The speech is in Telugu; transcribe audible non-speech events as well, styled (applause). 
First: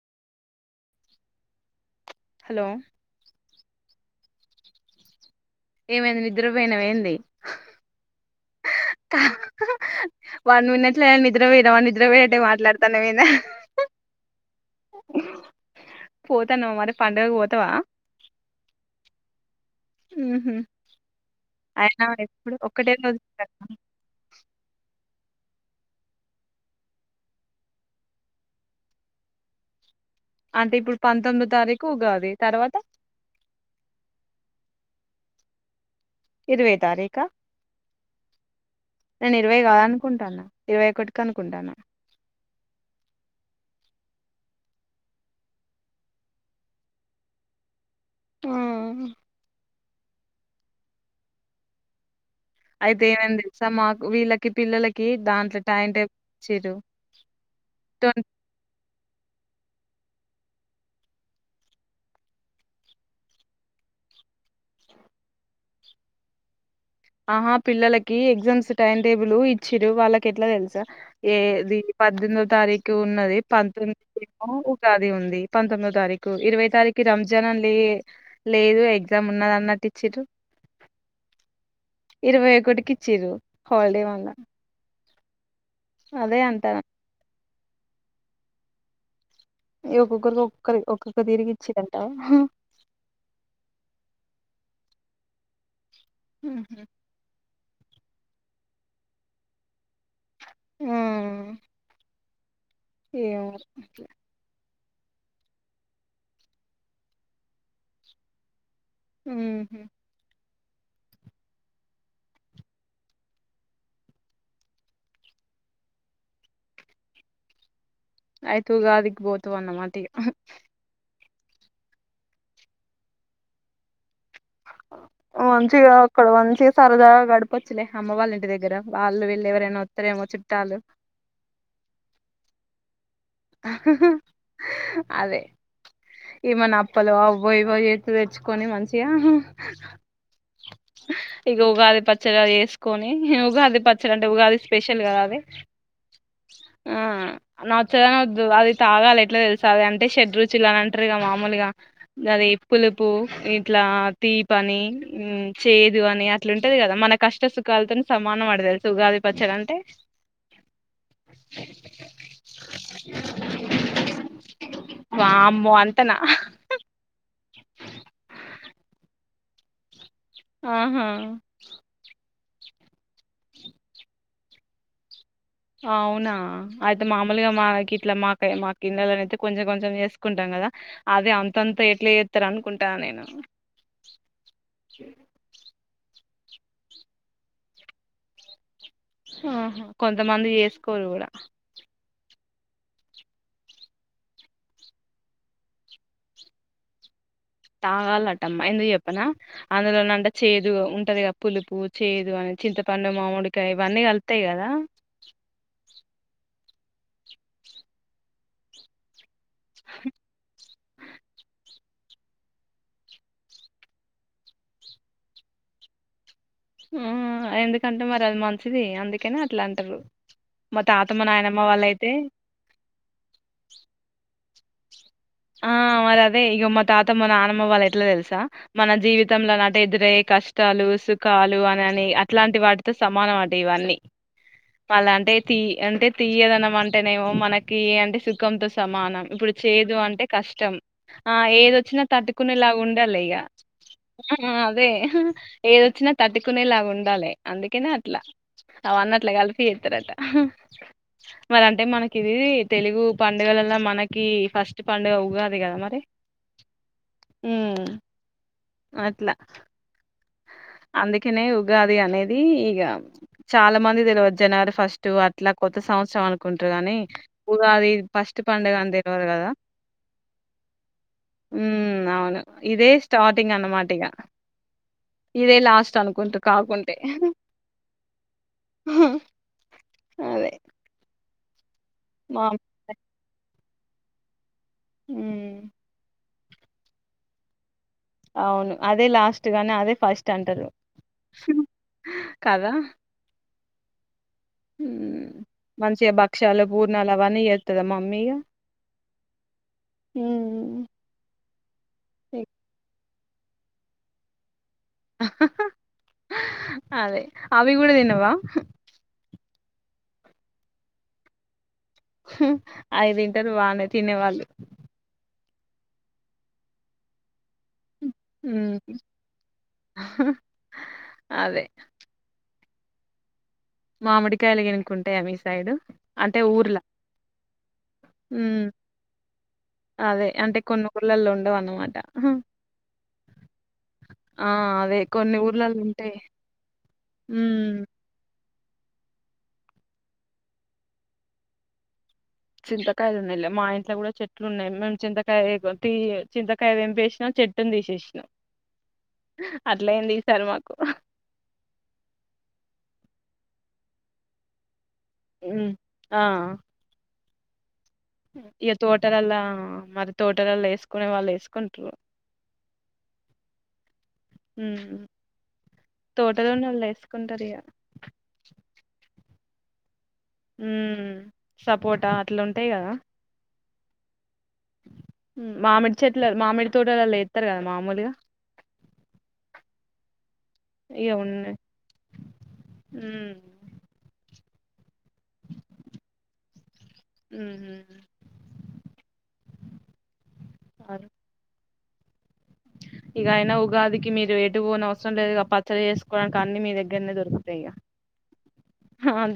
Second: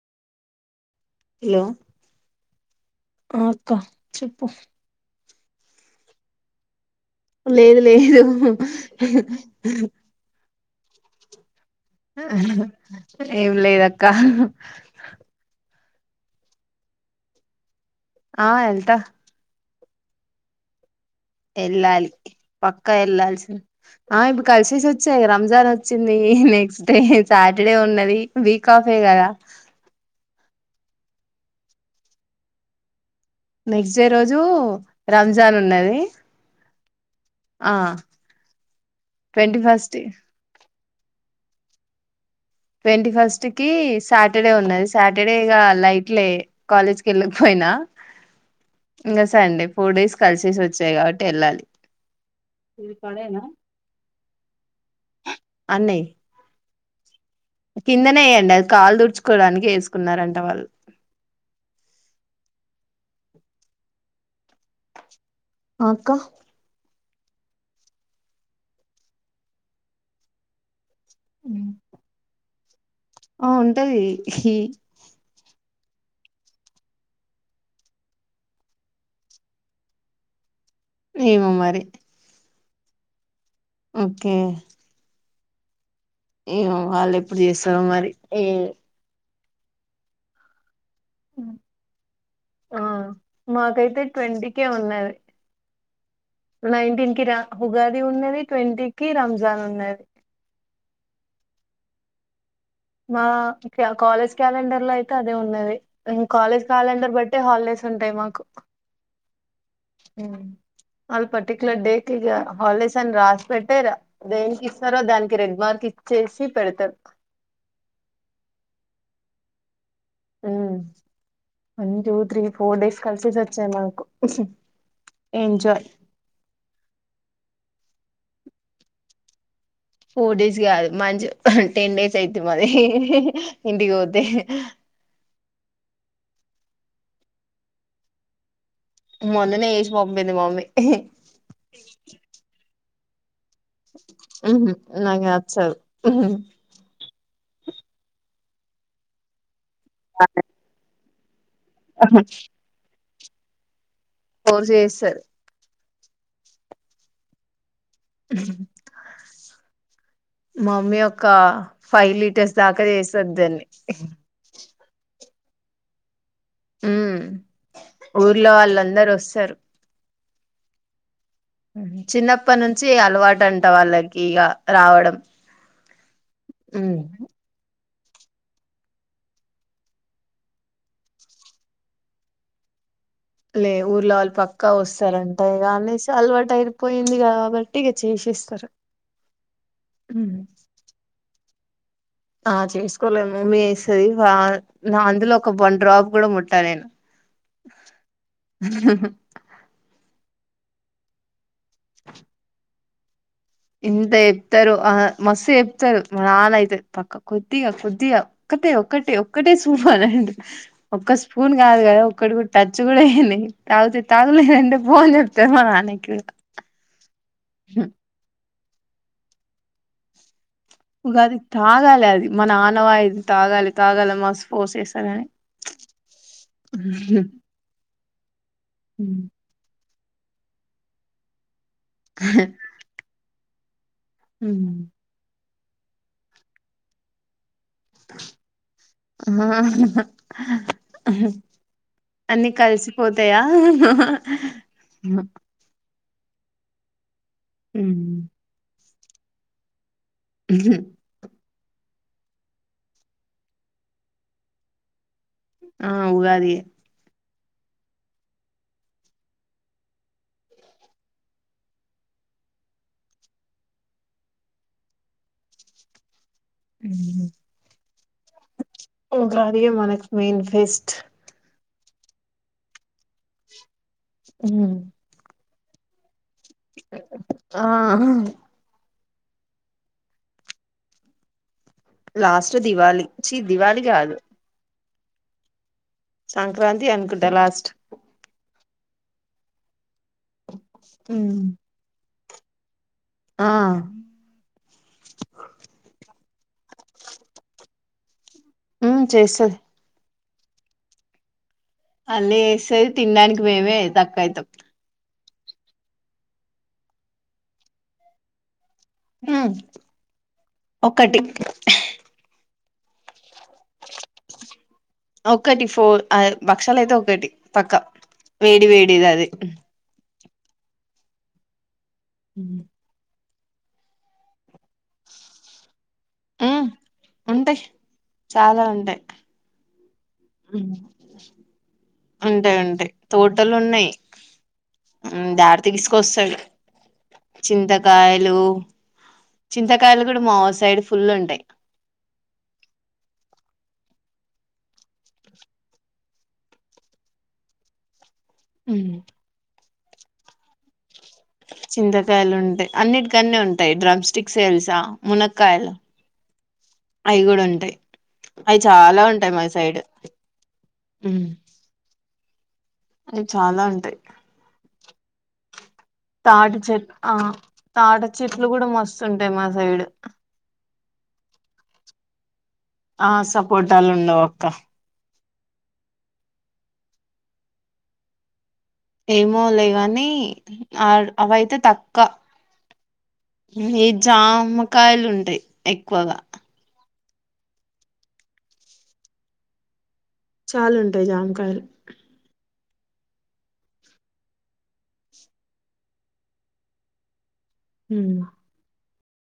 హలో హలో ఆ అక్క చెప్పు ఏమైంది నిద్రపోయినావా ఏం లేదు లేదు వన్ మినిట్ లో నిద్ర పోయి నావా నిద్ర పోయేట్టే మాట్లాడుతాన్నావ్ ఏందే ఏం లేదక్క పోతానావా మరి పండుగకు పోతావా ఆ ఎళ్తా ఊహూ ఎళ్ళాలి పక్కా ఎళ్ళాళ్సి ఆ ఇప్పుడు కలిసేసొ చ్చే ఇగ రంజాన్ వచ్చింది నెక్స్ట్ డే సాటర్డే ఉన్నది వీక్ ఆఫే కదా అంటే ఇప్పుడు పంతొమ్మిదో తారీఖు ఉగాది తర్వాత నెక్స్ట్ డే రోజు రంజాన్ ఉన్నది ఇరవై తారీఖ ఆ నేను ఇరవై ట్వంటీ ఫస్ట్ కాదనుకుంటన్నా ఇరవై ఒకటికి అనుకుంటాన ట్వంటీ ఫస్ట్ కి సాటర్డే ఉన్నది సాటర్డేగా లైట్లే కాలేజ్ కి వెళ్ళకపోయినా, ఇంగ సండే ఫోర్ డేస్ కలిసేసి వచ్చాయి కాబట్టి వెళ్ళాలి అయితే ఏమైంది స మాకు వీళ్ళకి పిల్లలకి దాంట్లో టైం అన్నయ్ టే (unintelligible) చ్చిర్రు కిందనే వేయండి అది కాళ్లు దుడుచుకోవడానికి వేసు కున్నారంట వాళ్ళు అక్క అహా పిల్లలకి ఎగ్జామ్స్ టైం టేబుల్ ఇచ్చిర్రు వాళ్ళకి ఎట్లా తెలుసా ఏది పద్దెనిమిదవ తారీఖు ఉన్నది ఆ ఉంటది పంతొమ్మిది (unintelligible) ఉగాది ఉంది పంతొమ్మిదో తారీఖు ఇరవై తారీఖు రంజాన్ లే లేదు ఎగ్జామ్ ఉన్నది అన్నట్టు ఇచ్చిర్రు. ఏమో మరి ఒకక్కటికి ఇచ్చారు హాలిడే వల్ల ఓకే అదే ఏమో అంటాను వాళ్ళు ఎప్పుడు చేసారు మరి ఏ ఏ కుక్క కుక్క క్కక్క ర్తిరిగి వచ్చిందంటే ఆ మాకైతే ట్వంటీకే ఉన్నది నైన్టీన్ కి రా ఉుగాది ఉన్నది ట్వంటీకిి రంజాన్ ఉన్నది ఆ మా ఏమో కాలేజ్ క్యాలెండర్ లో అయితే అదే ఉన్నది కాలేజ్ క్యాలెండర్ బట్టే హాలిడేస్ ఉంటాయి మాకు ఉహు మ్మ్మ్మ్ వాళ్ళ పర్టిక్యులర్ డేకి హాలిడేస్ అని రాసి పెట్టే అదే ఇస్తారో దానికి రెగ్మార్ కి ఇచ్చేసి పెడతార ఆయితుగా అదిక్ పోతు అన్న మాటి హ one two three four days కలిసది వచ్చే మనకు వన్ంచిిగాక్కడు వంంచిగా సారదా గడపచ్చిలే అమ్మ వాళంటిగ్గర వాళ వెళ్ళ ఎవరనా ఫోర్ డేస్ కాదు మంచి టెన్ డేస్ అయితు మది ఇంటికి పోతే ఏమనా అప్పలు అవబోయవ ఎతు తెచ్చుకొని మంచి మొన్ననే చేసి పంపింది మమ్మీ మహాఇక ఉగాది పచ్చడి అది వేసుకొని ఉగాది పచ్చడి అంటే ఉగాది ఉహు స్పెషల్ నాకు కదది నచ్చదు ఉహు ఆ నా చదా అది తాగాలి ఎట్లా తెలుస అంటేషడ్ రుచి ఇలా అంటారు క మామ మాలుగా అది ఎప్పులుపు ఇట్లా తీ ఫోర్స్ పని చేస్తది ఉ చేయదు అని అట్లుంటది కదా మన కష్టసుకది కళ్తోని సమానం పడ తెలుసు ఉగాది పచ్చల అంటే సక చేస్తుద్దాన్ని వా అమ్మో అంతనా ఉ ఊర్లో వాళ్ళందరుూ వస్తారు ఆహా చిన్నప్ప నుంచి అలవాటు అంట వాళ్ళకి ఇక రావడం అవునా అయితే ఉమ్ మామూలుగా మాకి ఇట్లా మాక మా కిన్నలు అయితే కొంచెం కొంచెం చేసుకుంటాం కదా అదే అంతంత ఎట్లే చేస్తారు అనుకుంటాను నేను లే ఊర్లో వాళ్ళు పక్కా వస్తారుంటాయి కానీసి అలవాటు తగిరిపోయింది కా కాబట్టి ఇక చేసేస్తారు ఆహా ఉమ్. కొంతమంది చేసుకోరు కూడా ఆ చేసుకోలేము మీ వస్తుంది నా అందులో ఒక వన్ డ్రాప్ కూడా ముట్టా నేను తాగాలట్టమ్మా ఎందుకు చెప్పనా అందులోనంట చేదు ఉంటది క పులుపు చేదు అని చింతపండు మామిడి ఇంత చెప్తారు ఆ మస్తు చెప్తారు మనాన అయితే పక్క కొద్దిగా కొద్దిగా ఒక్కటే ఒక్కటే ఒక్కటే చూపనండి ఒక్క స్పూన్ కదా ఒక్కటి కూడా టచ్ కూడా ఏంది తాగితే తాగులేదంటే ఫోన్ చెప్తారు మా నాన్నకి్య ఆ ఎందుకంటే మరి అది మంచిది అందుకనే అట్లా అంటారు మా తాత మా అది నాయనమ్మ తాగాలి వాళ్ళయితే అది మన నానవాయిది తాగాలి తాగాల మా స్ ఫోర్స్ చేసాలని ఆ మరి అదే ఇక మా తాతమ్మ నానమ్మ వాళ్ళ ఎట్లా తెలుసా మన జీవితంలో ఎదురే కష్టాలు సుఖాలు అనిని అట్లాంటి వాటితో సమానం అట ఇవన్నీ మళ్ళా అంటే తీియ అంటే తీయదనం అంటేనేమో మనకి కి అంటే సుఖంతో సమానం ఇప్పుడు చేదు అంటే కష్టం ఆ ఏదొచ్చినా అన్ని తట్టుకునేలా ఉండాలి ఇగ కలిసిపోతాయా అదే ఏదొచ్చినా తట్టుకునేలాగా ఉండాలి అందుకేనే అట్లా అవ అన్నట్లా కలిపి ఇస్తారట మరి అంటే మనకి ఇది తెలుగు పండుగలలో మనకి ఫస్ట్ పండుగ ఆ ఉగాది ఉ అట్లా అందుకనే ఉగాది అనేది ఇగ చాలా మంది తెలివదు జనవరి ఫస్ట్ అట్లా కొత్త సంవత్సరం కుంటరు గానీ ఉగాది ఫస్ట్ పండుగ అని తెలువదు కదా ఉగాదియే మనకు మెయిన్ ఫెస్ట్ ఉ అవును ఇదే స్టార్టింగ్ అన్నమా మ్ ఇదే లాస్ట్ అనుకుంటు కాకుంటే ఆ అదే మా లాస్ట్ దివాళి చీ దివాళికి కాదు మ్ సంక్రాంతి అనుకుంటా లాస్ట్ అవును అదే లాస్ట్ గానీ అదే ఫస్ట్ అంటరు కదా ఆ మంచిగా భక్షాలు పూర్ణాలు అవన్నీ చెత్తదా మమ్మీ ఇగ మి చేస్తది ఉమ్ మ్ అళ్ళీ ఎస్తది తినడానికి మేమే తక్కువ అయితాం అదే అవి కూడ తినవా మ్ ఒకటి అవి తింటరు బానే తినేవాళ్ళు ఒక్కటి ఫోర్ భక్షాలయితే ఒకటి పక్కా వేడి మ్మ్ వేడిది అది అదే మామిడికాయలు గినుక ఉంటాయా మీ సైడు అంటే మ్ ఊర్ల ఉంటాయ్ చాలా మ్మ్ ఉంటాయ్ అదే అంటే కొన్ని ఊర్లలో ఉండవు అన్నమాట ఉంటాయ్ ఉంటాయ్ తోటలు ఉన్నయ్ ఆ అదే మ్ కొన్ని డాడ్ ఊర్లలో ఉంటాయి తీస్కోస్తాడు మ్మ్ చింతకాయలు చింతకాయలు కూడా మా సైడ్ ఫుల్ ఉంటాయ్ చింతకాయలు ఉన్నాయిలే మా ఇంట్లో కూడా చెట్లు ఉన్నాయి మేము చింతకాయ తి చింతకాయ తెంపేసిన చెట్టు నీ తీసేసిన ఉమ్ అట్ల అయింది ఈసారు మాకు చింతకాయలు ఉంటాయి అన్నిటికన్న ఉంటాయి డ్రమ్ స్టిక్స్ తెల్సా మ్ ఆ అవి కూడా ఉంటయ్ ఇగ తోటలల మరి తోటలలో వేసుకునే ఉమ్, వాళ్ళు వేసుకుంటరు అవి చాలా ఉంటాయి మ్మ్ తాటి తోటలోనోళ్ళు చెట్ ఆ ఏసుకుంటారు ఇగ తాట చెట్లు కూడా మస్తుంటాయి మా సైడ్ ఉ సపోటా అట్లా ఉంటాయి కదా తలుండవక్క మామిడి చెట్ల మామిడి తోటలలో ఎత్తరు కదా మామూలుగా ఏమో లే గాని ఆ ఇగ ఉన్నాయి అవయితే తకువ మ్మ్ ఈ జామకాయలు ఉంటాయి ఎక్కువగా మ్ మ్ చాలుంటయ్ జామకాయలు ఇగ అయినా ఉగాదికి మీరు ఎటు పోనవసరం లేదు గా పచ్చడి చేసుకోవడానికి అన్ని మీ దగ్గరనే దొరుకుతాయి మ్ హ